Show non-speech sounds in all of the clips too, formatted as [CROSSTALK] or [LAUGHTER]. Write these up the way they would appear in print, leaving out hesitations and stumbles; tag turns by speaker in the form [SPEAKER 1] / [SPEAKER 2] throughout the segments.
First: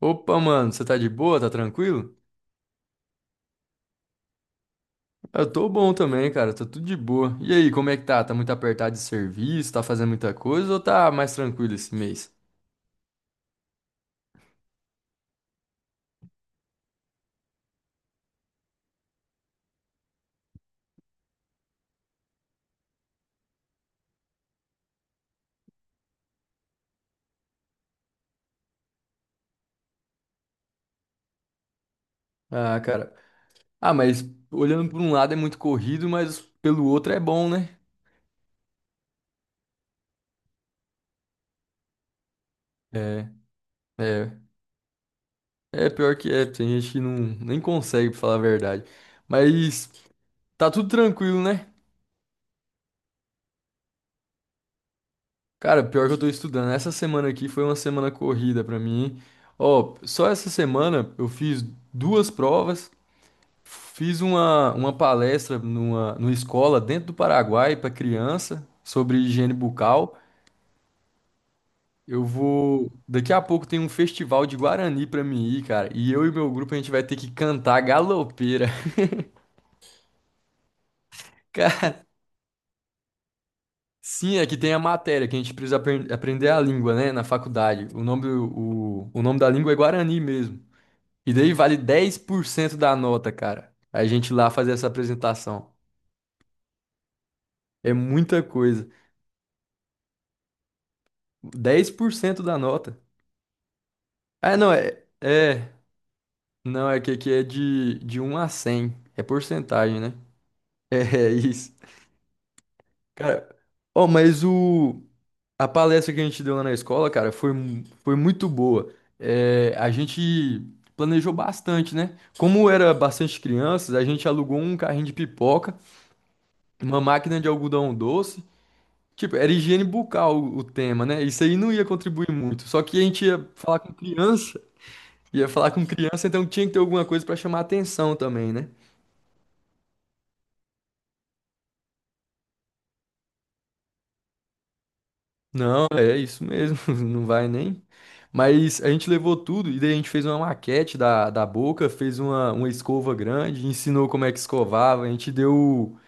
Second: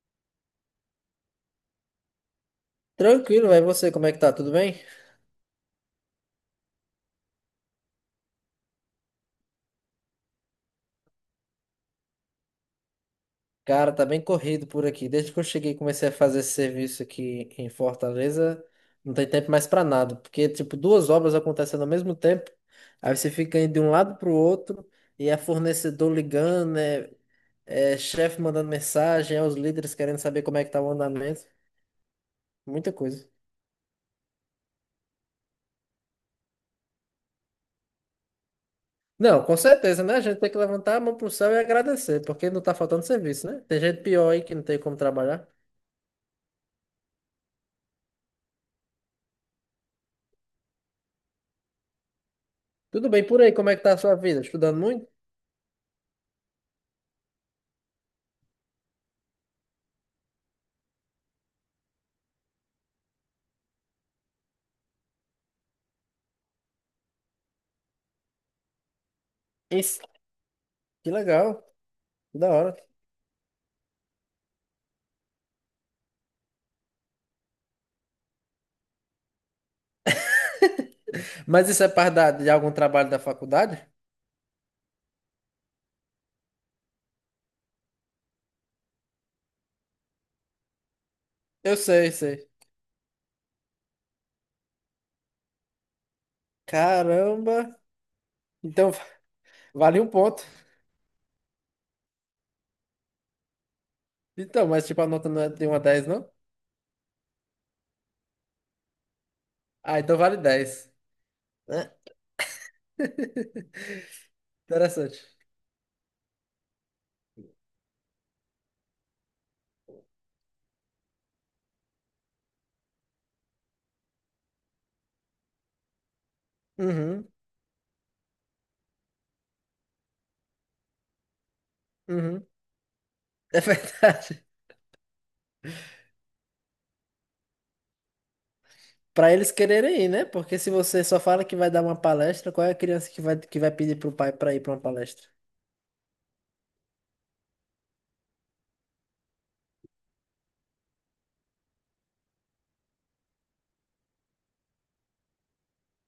[SPEAKER 1] Opa, mano, você tá de boa? Tá tranquilo?
[SPEAKER 2] Tranquilo, vai você, como é que tá? Tudo bem?
[SPEAKER 1] Eu tô bom também, cara, tô tudo de boa. E aí, como é que tá? Tá muito apertado de serviço? Tá fazendo muita coisa ou tá mais tranquilo esse mês?
[SPEAKER 2] Cara, tá bem corrido por aqui. Desde que eu cheguei e comecei a fazer esse serviço aqui em Fortaleza, não tem tempo mais pra nada, porque tipo duas obras acontecendo ao mesmo tempo, aí você fica indo de um lado pro outro e é fornecedor ligando, é chefe mandando mensagem, é os líderes querendo saber como é que tá o andamento,
[SPEAKER 1] Ah,
[SPEAKER 2] muita
[SPEAKER 1] cara.
[SPEAKER 2] coisa.
[SPEAKER 1] Ah, mas olhando por um lado é muito corrido, mas pelo outro é bom, né?
[SPEAKER 2] Não, com certeza, né? A gente tem que levantar a mão pro céu e agradecer, porque não tá faltando
[SPEAKER 1] É,
[SPEAKER 2] serviço, né? Tem gente pior
[SPEAKER 1] é.
[SPEAKER 2] aí que não tem como trabalhar.
[SPEAKER 1] É pior que é, tem gente que não, nem consegue, pra falar a verdade. Mas tá tudo tranquilo, né?
[SPEAKER 2] Tudo bem por aí, como é que tá a sua vida? Estudando muito?
[SPEAKER 1] Cara, pior que eu tô estudando. Essa semana aqui foi uma semana corrida pra mim, hein? Ó, só essa semana eu fiz duas provas. Fiz uma palestra numa escola dentro do Paraguai para criança sobre higiene
[SPEAKER 2] Isso,
[SPEAKER 1] bucal.
[SPEAKER 2] que legal,
[SPEAKER 1] Eu
[SPEAKER 2] que da hora.
[SPEAKER 1] vou. Daqui a pouco tem um festival de Guarani para mim ir, cara. E eu e meu grupo a gente vai ter que cantar galopeira. [LAUGHS]
[SPEAKER 2] Mas isso é
[SPEAKER 1] Cara,
[SPEAKER 2] parte de algum trabalho da faculdade?
[SPEAKER 1] sim, é que tem a matéria que a gente precisa aprender a língua, né, na faculdade. O nome, o nome da língua é Guarani mesmo. E daí
[SPEAKER 2] Eu
[SPEAKER 1] vale
[SPEAKER 2] sei,
[SPEAKER 1] dez por
[SPEAKER 2] sei.
[SPEAKER 1] cento da nota, cara. A gente lá fazer essa apresentação.
[SPEAKER 2] Caramba!
[SPEAKER 1] É muita coisa.
[SPEAKER 2] Então, [LAUGHS] vale um ponto.
[SPEAKER 1] 10% da nota. Ah,
[SPEAKER 2] Então,
[SPEAKER 1] não,
[SPEAKER 2] mas tipo,
[SPEAKER 1] é.
[SPEAKER 2] a nota não é de
[SPEAKER 1] É.
[SPEAKER 2] 1 a 10, não?
[SPEAKER 1] Não, é que aqui é de 1 a 100, é
[SPEAKER 2] Ah,
[SPEAKER 1] porcentagem, né?
[SPEAKER 2] então
[SPEAKER 1] [LAUGHS]
[SPEAKER 2] vale dez,
[SPEAKER 1] É, é isso.
[SPEAKER 2] né?
[SPEAKER 1] Cara,
[SPEAKER 2] [LAUGHS]
[SPEAKER 1] ó, mas o.
[SPEAKER 2] Interessante.
[SPEAKER 1] A palestra que a gente deu lá na escola, cara, foi, foi muito boa. É, a gente planejou bastante, né? Como era bastante crianças, a gente alugou um carrinho de pipoca, uma
[SPEAKER 2] Uhum,
[SPEAKER 1] máquina de algodão doce. Tipo, era higiene bucal o tema, né? Isso aí não ia contribuir
[SPEAKER 2] uhum.
[SPEAKER 1] muito. Só que a gente ia
[SPEAKER 2] É
[SPEAKER 1] falar com
[SPEAKER 2] verdade.
[SPEAKER 1] criança, ia falar com criança, então tinha que ter alguma coisa pra chamar atenção também, né?
[SPEAKER 2] Pra eles quererem ir, né? Porque se você só fala que vai dar uma palestra, qual é a criança que vai pedir pro pai pra ir pra uma palestra?
[SPEAKER 1] Não, é isso mesmo, [LAUGHS] não vai nem. Mas a gente levou tudo e daí a gente fez uma maquete da boca, fez uma escova grande, ensinou como é que escovava, a gente deu,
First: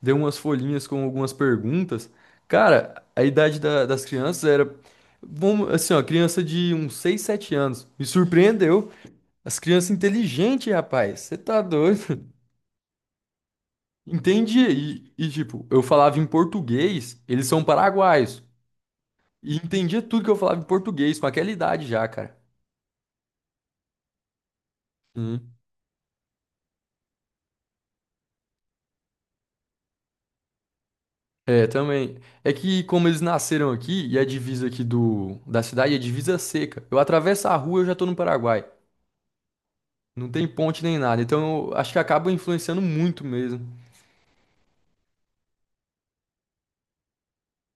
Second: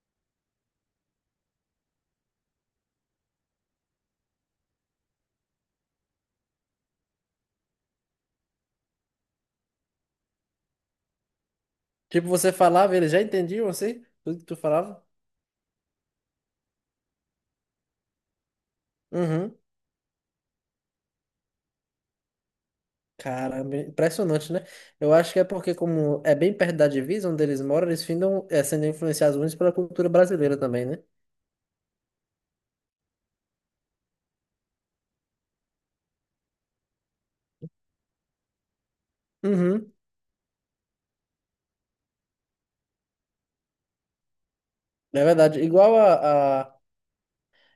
[SPEAKER 1] deu umas folhinhas com algumas perguntas. Cara, a idade das crianças era, vamos, assim, ó, criança de uns 6, 7 anos. Me surpreendeu. As crianças inteligentes, rapaz, você tá
[SPEAKER 2] Tipo,
[SPEAKER 1] doido?
[SPEAKER 2] você falava, eles já entendiam
[SPEAKER 1] [LAUGHS]
[SPEAKER 2] assim? Tudo que tu
[SPEAKER 1] Entendi.
[SPEAKER 2] falava?
[SPEAKER 1] Tipo, eu falava em português, eles são paraguaios. E
[SPEAKER 2] Uhum.
[SPEAKER 1] entendia tudo que eu falava em português, com aquela idade já, cara.
[SPEAKER 2] Caramba, impressionante, né? Eu acho que é
[SPEAKER 1] Hum.
[SPEAKER 2] porque, como é bem perto da divisa onde eles moram, eles findam sendo influenciados muito pela cultura brasileira também, né?
[SPEAKER 1] É, também. É que como eles nasceram aqui, e a divisa aqui da cidade é divisa seca. Eu atravesso a rua, e eu já tô no Paraguai.
[SPEAKER 2] Uhum,
[SPEAKER 1] Não tem ponte nem nada. Então eu acho que acaba influenciando muito mesmo.
[SPEAKER 2] é verdade.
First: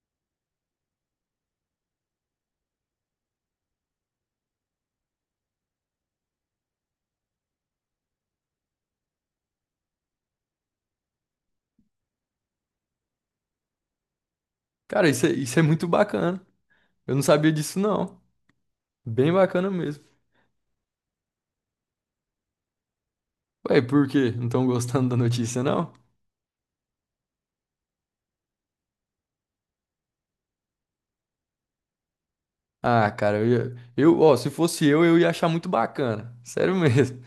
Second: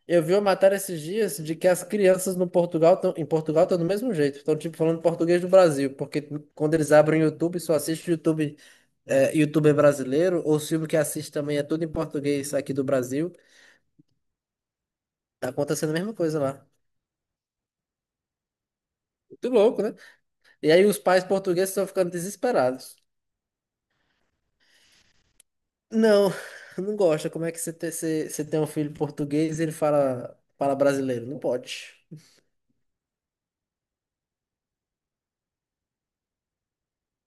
[SPEAKER 2] Eu vi uma matéria esses dias de que as crianças no Portugal tão, em Portugal estão do mesmo jeito. Estão, tipo, falando português do Brasil. Porque quando eles abrem o YouTube, só YouTuber brasileiro. Ou o filme que assiste também é tudo em português aqui do Brasil.
[SPEAKER 1] Cara,
[SPEAKER 2] Tá
[SPEAKER 1] isso é muito
[SPEAKER 2] acontecendo a mesma coisa
[SPEAKER 1] bacana.
[SPEAKER 2] lá.
[SPEAKER 1] Eu não sabia disso, não. Bem
[SPEAKER 2] Muito
[SPEAKER 1] bacana
[SPEAKER 2] louco, né?
[SPEAKER 1] mesmo.
[SPEAKER 2] E aí os pais portugueses estão ficando desesperados.
[SPEAKER 1] Ué, por quê? Não estão gostando da notícia, não?
[SPEAKER 2] Não, [LAUGHS] não gosta. Como é que você tem um filho português e ele fala brasileiro? Não pode.
[SPEAKER 1] Ah, cara, eu, ó, se fosse eu ia achar muito bacana. Sério mesmo.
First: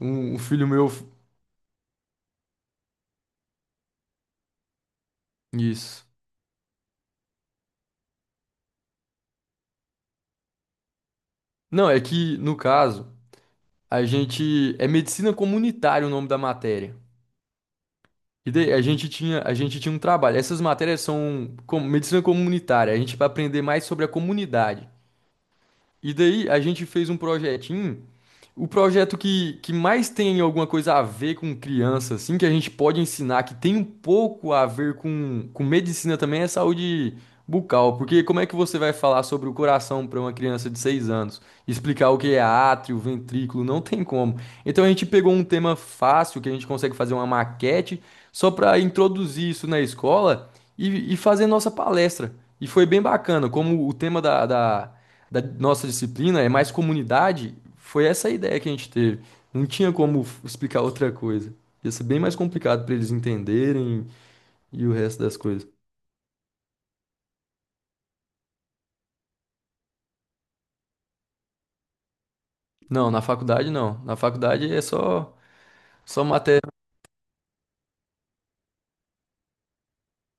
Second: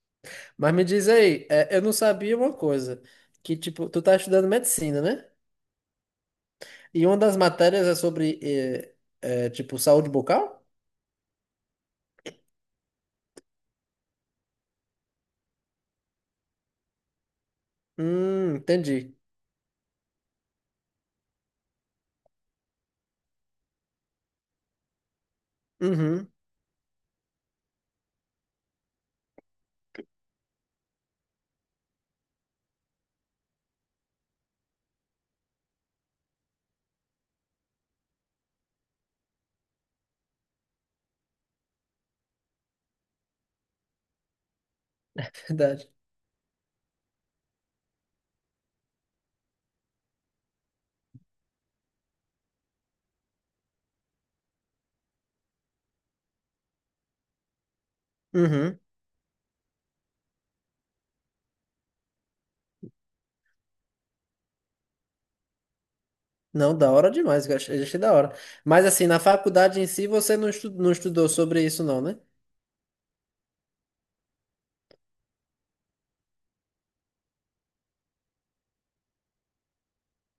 [SPEAKER 1] Um filho
[SPEAKER 2] Mas me
[SPEAKER 1] meu.
[SPEAKER 2] diz aí, eu não sabia uma coisa, que tipo, tu tá estudando medicina, né?
[SPEAKER 1] Isso.
[SPEAKER 2] E uma das matérias é sobre, tipo, saúde bucal?
[SPEAKER 1] Não, é que, no caso, a gente. É medicina comunitária o nome da matéria. E daí
[SPEAKER 2] Entendi.
[SPEAKER 1] a gente tinha um trabalho. Essas matérias são como medicina comunitária. A gente vai aprender mais sobre a comunidade. E
[SPEAKER 2] Uhum,
[SPEAKER 1] daí a gente fez um projetinho. O projeto que mais tem alguma coisa a ver com criança, assim, que a gente pode ensinar, que tem um pouco a ver com medicina também, é saúde bucal. Porque como é que você vai falar sobre o coração para uma criança de 6 anos? Explicar o que é átrio, ventrículo, não tem como. Então a gente pegou um
[SPEAKER 2] [LAUGHS]
[SPEAKER 1] tema
[SPEAKER 2] verdade.
[SPEAKER 1] fácil, que a gente consegue fazer uma maquete, só para introduzir isso na escola e fazer nossa palestra. E foi bem bacana, como o tema da nossa disciplina é mais comunidade, foi essa a ideia que a
[SPEAKER 2] Uhum.
[SPEAKER 1] gente teve. Não tinha como explicar outra coisa. Ia ser bem mais complicado para eles entenderem e o resto das coisas.
[SPEAKER 2] Não, da hora demais, eu achei, achei da hora. Mas assim, na faculdade em si, você não estudou sobre isso não, né?
[SPEAKER 1] Não, na faculdade não. Na faculdade é só só matéria.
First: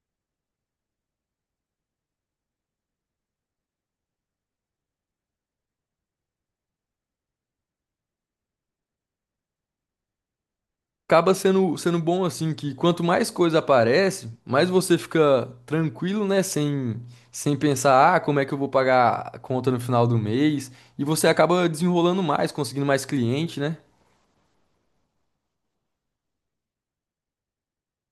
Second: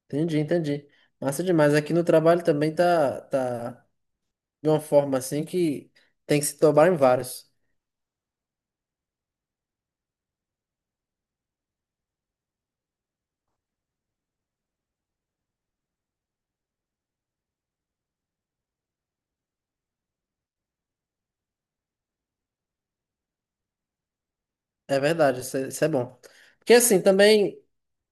[SPEAKER 2] Entendi, entendi. Massa demais. Aqui no trabalho também tá de uma forma assim que tem que se tomar em vários.
[SPEAKER 1] Acaba sendo bom assim que quanto mais coisa aparece, mais você fica tranquilo, né, sem sem pensar, ah, como é que eu vou pagar a conta no final do mês? E você acaba desenrolando mais, conseguindo mais cliente, né?
[SPEAKER 2] É verdade, isso é bom. Porque assim, também...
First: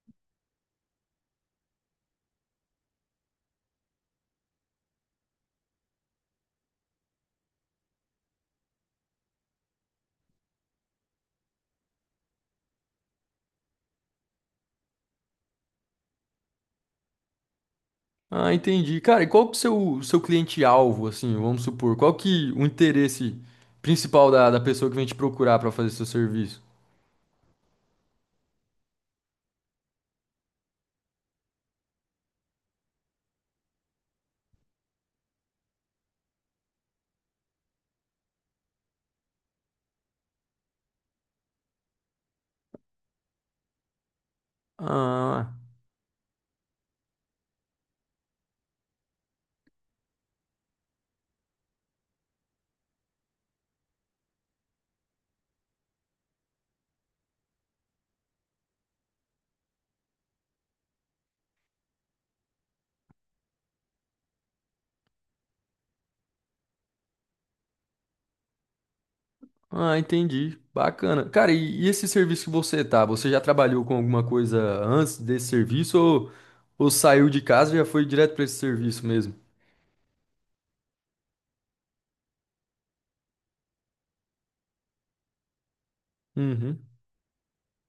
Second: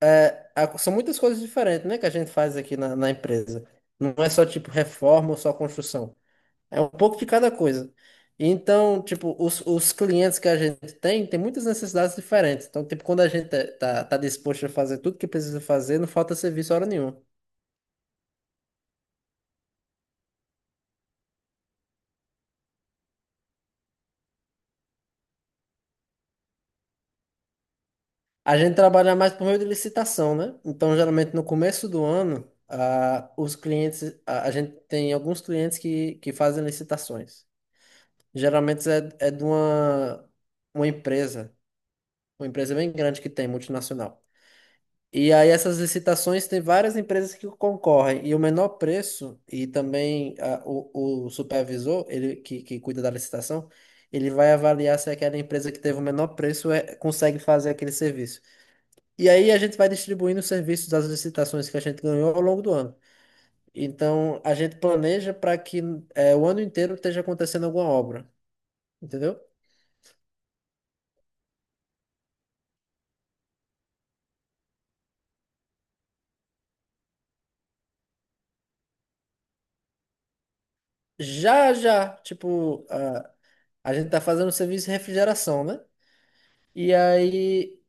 [SPEAKER 2] é, são muitas coisas diferentes, né, que a gente faz aqui na empresa. Não é só tipo reforma ou só construção. É um pouco de cada coisa. E então, tipo, os clientes que a gente tem muitas necessidades diferentes. Então, tipo, quando a gente tá disposto a fazer tudo que precisa fazer, não falta serviço hora nenhuma.
[SPEAKER 1] Ah, entendi. Cara, e qual que é o seu, seu cliente-alvo, assim, vamos supor? Qual que o interesse principal da pessoa que vem te procurar para fazer seu serviço?
[SPEAKER 2] A gente trabalha mais por meio de licitação, né? Então, geralmente no começo do ano, ah, os clientes, a gente tem alguns clientes que fazem licitações. Geralmente é de uma empresa uma empresa bem grande que tem, multinacional. E aí
[SPEAKER 1] Ah,
[SPEAKER 2] essas licitações tem várias empresas que concorrem e o menor preço e também o supervisor, ele que cuida da licitação, ele vai avaliar se aquela empresa que teve o menor preço consegue fazer aquele serviço. E aí a gente vai distribuindo os serviços das licitações que a gente ganhou ao longo do ano. Então a gente planeja para que o ano inteiro esteja acontecendo alguma obra, entendeu?
[SPEAKER 1] ah, entendi. Bacana. Cara, e esse serviço que você tá, você já trabalhou com alguma coisa antes desse serviço ou saiu de casa e já foi direto para esse serviço mesmo?
[SPEAKER 2] Já, já, tipo, a gente tá fazendo o serviço de refrigeração, né?
[SPEAKER 1] Uhum.
[SPEAKER 2] E aí,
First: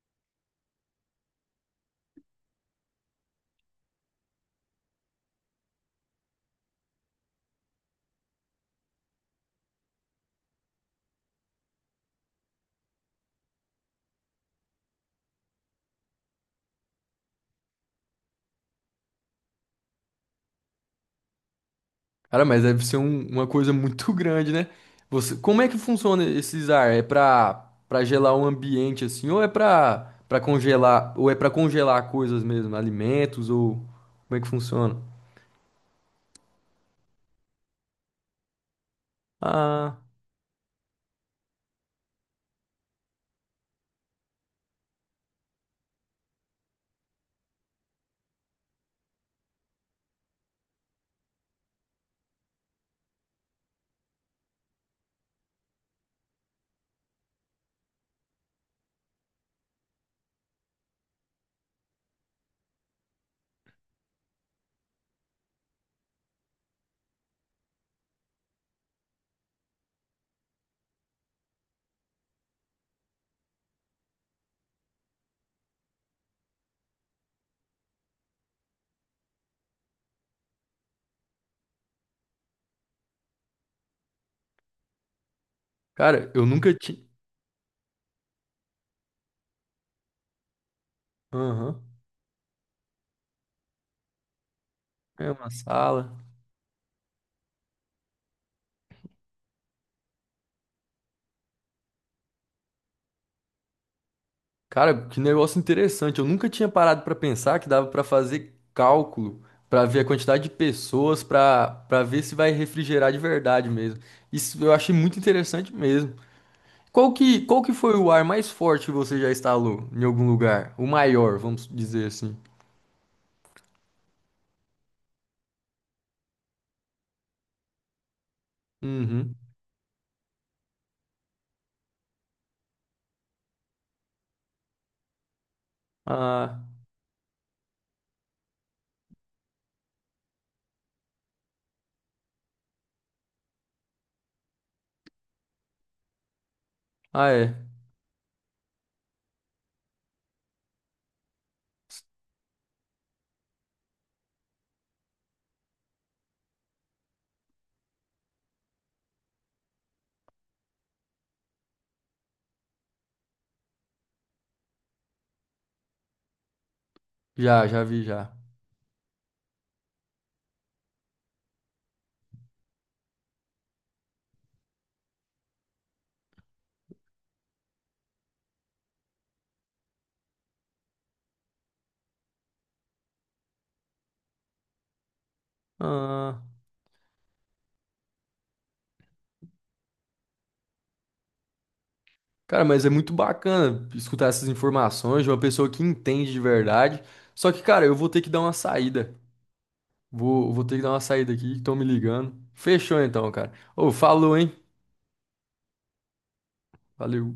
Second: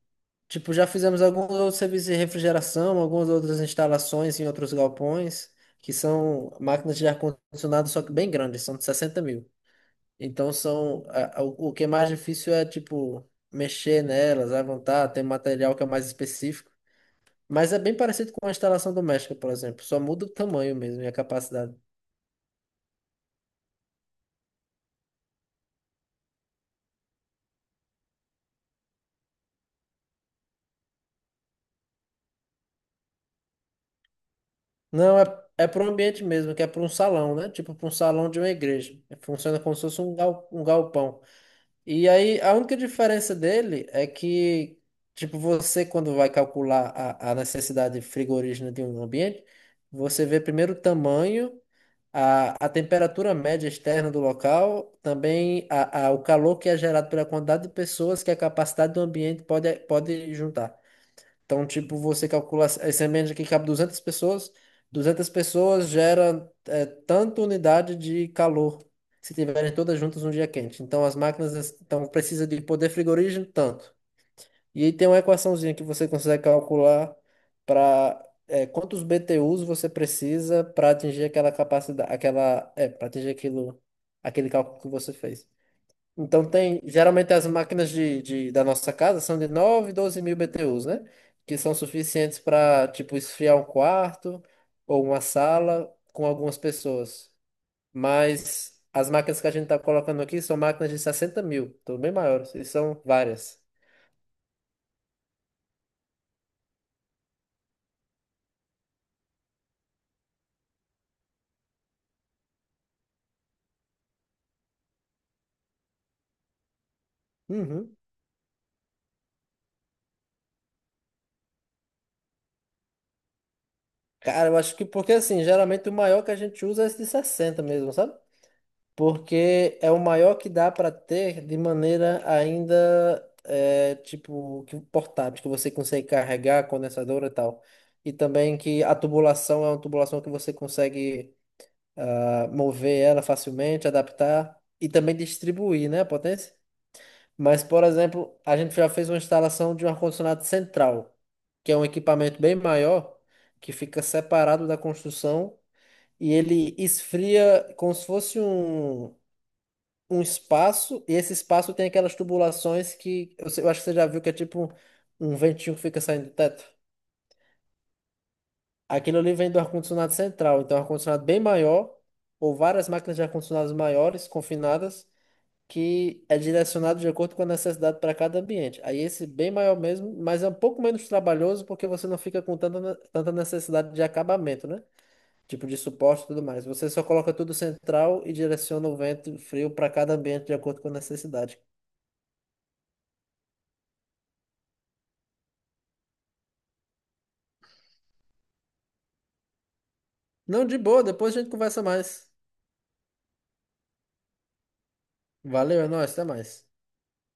[SPEAKER 2] tipo, já fizemos alguns outros serviços de refrigeração, algumas outras instalações em outros galpões, que são máquinas de ar-condicionado, só que bem grandes, são de 60 mil. Então, são, o que é mais difícil é, tipo, mexer nelas, levantar, tem material que é mais específico. Mas é bem parecido com a instalação doméstica, por exemplo, só muda o tamanho mesmo e a capacidade.
[SPEAKER 1] Cara, mas deve ser uma coisa muito [LAUGHS] grande, né? Você, como é que funciona esses ar? É pra gelar um ambiente assim, ou é pra congelar, ou é pra congelar coisas mesmo, alimentos, ou como é que funciona?
[SPEAKER 2] Não, é para o ambiente mesmo, que é para um salão, né? Tipo, para um salão de uma igreja. Funciona como se
[SPEAKER 1] Ah,
[SPEAKER 2] fosse um galpão. E aí, a única diferença dele é que, tipo, você quando vai calcular a necessidade frigorígena de um ambiente, você vê primeiro o tamanho, a temperatura média externa do local, também o calor que é gerado pela quantidade de pessoas que a capacidade do ambiente pode juntar. Então, tipo, você calcula esse ambiente aqui que cabe 200 pessoas, 200 pessoas gera tanta unidade de calor se tiverem todas juntas um dia quente. Então, as máquinas então, precisa de poder frigorígeno tanto. E aí tem uma equaçãozinha que você consegue calcular para quantos BTUs você precisa para atingir aquela capacidade, para atingir aquilo, aquele cálculo que você fez.
[SPEAKER 1] cara, eu
[SPEAKER 2] Então
[SPEAKER 1] nunca
[SPEAKER 2] tem,
[SPEAKER 1] tinha.
[SPEAKER 2] geralmente as máquinas da nossa casa são de 9 12 mil BTUs, né? Que são
[SPEAKER 1] Aham,
[SPEAKER 2] suficientes para, tipo, esfriar um quarto ou uma
[SPEAKER 1] é uma
[SPEAKER 2] sala
[SPEAKER 1] sala.
[SPEAKER 2] com algumas pessoas. Mas as máquinas que a gente tá colocando aqui são máquinas de 60 mil, então bem maiores, e são várias.
[SPEAKER 1] Cara, que negócio interessante. Eu nunca tinha parado pra pensar que dava pra fazer cálculo, pra ver a quantidade de pessoas, pra para ver se vai refrigerar de verdade mesmo. Isso eu achei muito interessante mesmo. Qual que foi
[SPEAKER 2] Uhum.
[SPEAKER 1] o ar mais forte que você já instalou em algum lugar? O maior, vamos dizer assim.
[SPEAKER 2] Cara, eu acho que porque assim, geralmente o maior que a gente usa é esse de 60 mesmo, sabe?
[SPEAKER 1] Uhum.
[SPEAKER 2] Porque é o maior que dá para ter de maneira ainda tipo que portátil, que você consegue
[SPEAKER 1] Ah,
[SPEAKER 2] carregar, condensadora e tal. E também que a tubulação é uma tubulação que você consegue mover ela facilmente, adaptar e também distribuir, né, a potência.
[SPEAKER 1] ah,
[SPEAKER 2] Mas,
[SPEAKER 1] é.
[SPEAKER 2] por exemplo, a gente já fez uma instalação de um ar-condicionado central, que é um equipamento bem maior, que fica separado da construção e ele esfria como se fosse um espaço, e esse espaço tem aquelas tubulações que eu acho que você já viu que é tipo um ventinho que fica saindo do teto.
[SPEAKER 1] Já, já vi, já.
[SPEAKER 2] Aquilo ali vem do ar-condicionado central, então é um ar-condicionado bem maior, ou várias máquinas de ar-condicionados maiores, confinadas, que é direcionado de acordo com a necessidade para cada ambiente. Aí esse bem maior mesmo, mas é um pouco menos trabalhoso porque você não fica com tanta, tanta necessidade de acabamento, né? Tipo de suporte e tudo
[SPEAKER 1] Ah,
[SPEAKER 2] mais. Você só coloca tudo central e direciona o vento frio para cada ambiente de acordo com a necessidade.
[SPEAKER 1] cara, mas é muito bacana escutar essas informações de uma pessoa que entende de verdade. Só que, cara, eu vou ter que dar uma saída. Vou, vou
[SPEAKER 2] Não,
[SPEAKER 1] ter
[SPEAKER 2] de
[SPEAKER 1] que dar uma
[SPEAKER 2] boa,
[SPEAKER 1] saída
[SPEAKER 2] depois a gente
[SPEAKER 1] aqui, estão
[SPEAKER 2] conversa
[SPEAKER 1] me
[SPEAKER 2] mais.
[SPEAKER 1] ligando. Fechou então, cara. Ô, falou, hein?
[SPEAKER 2] Valeu, é nóis, até mais.
[SPEAKER 1] Valeu.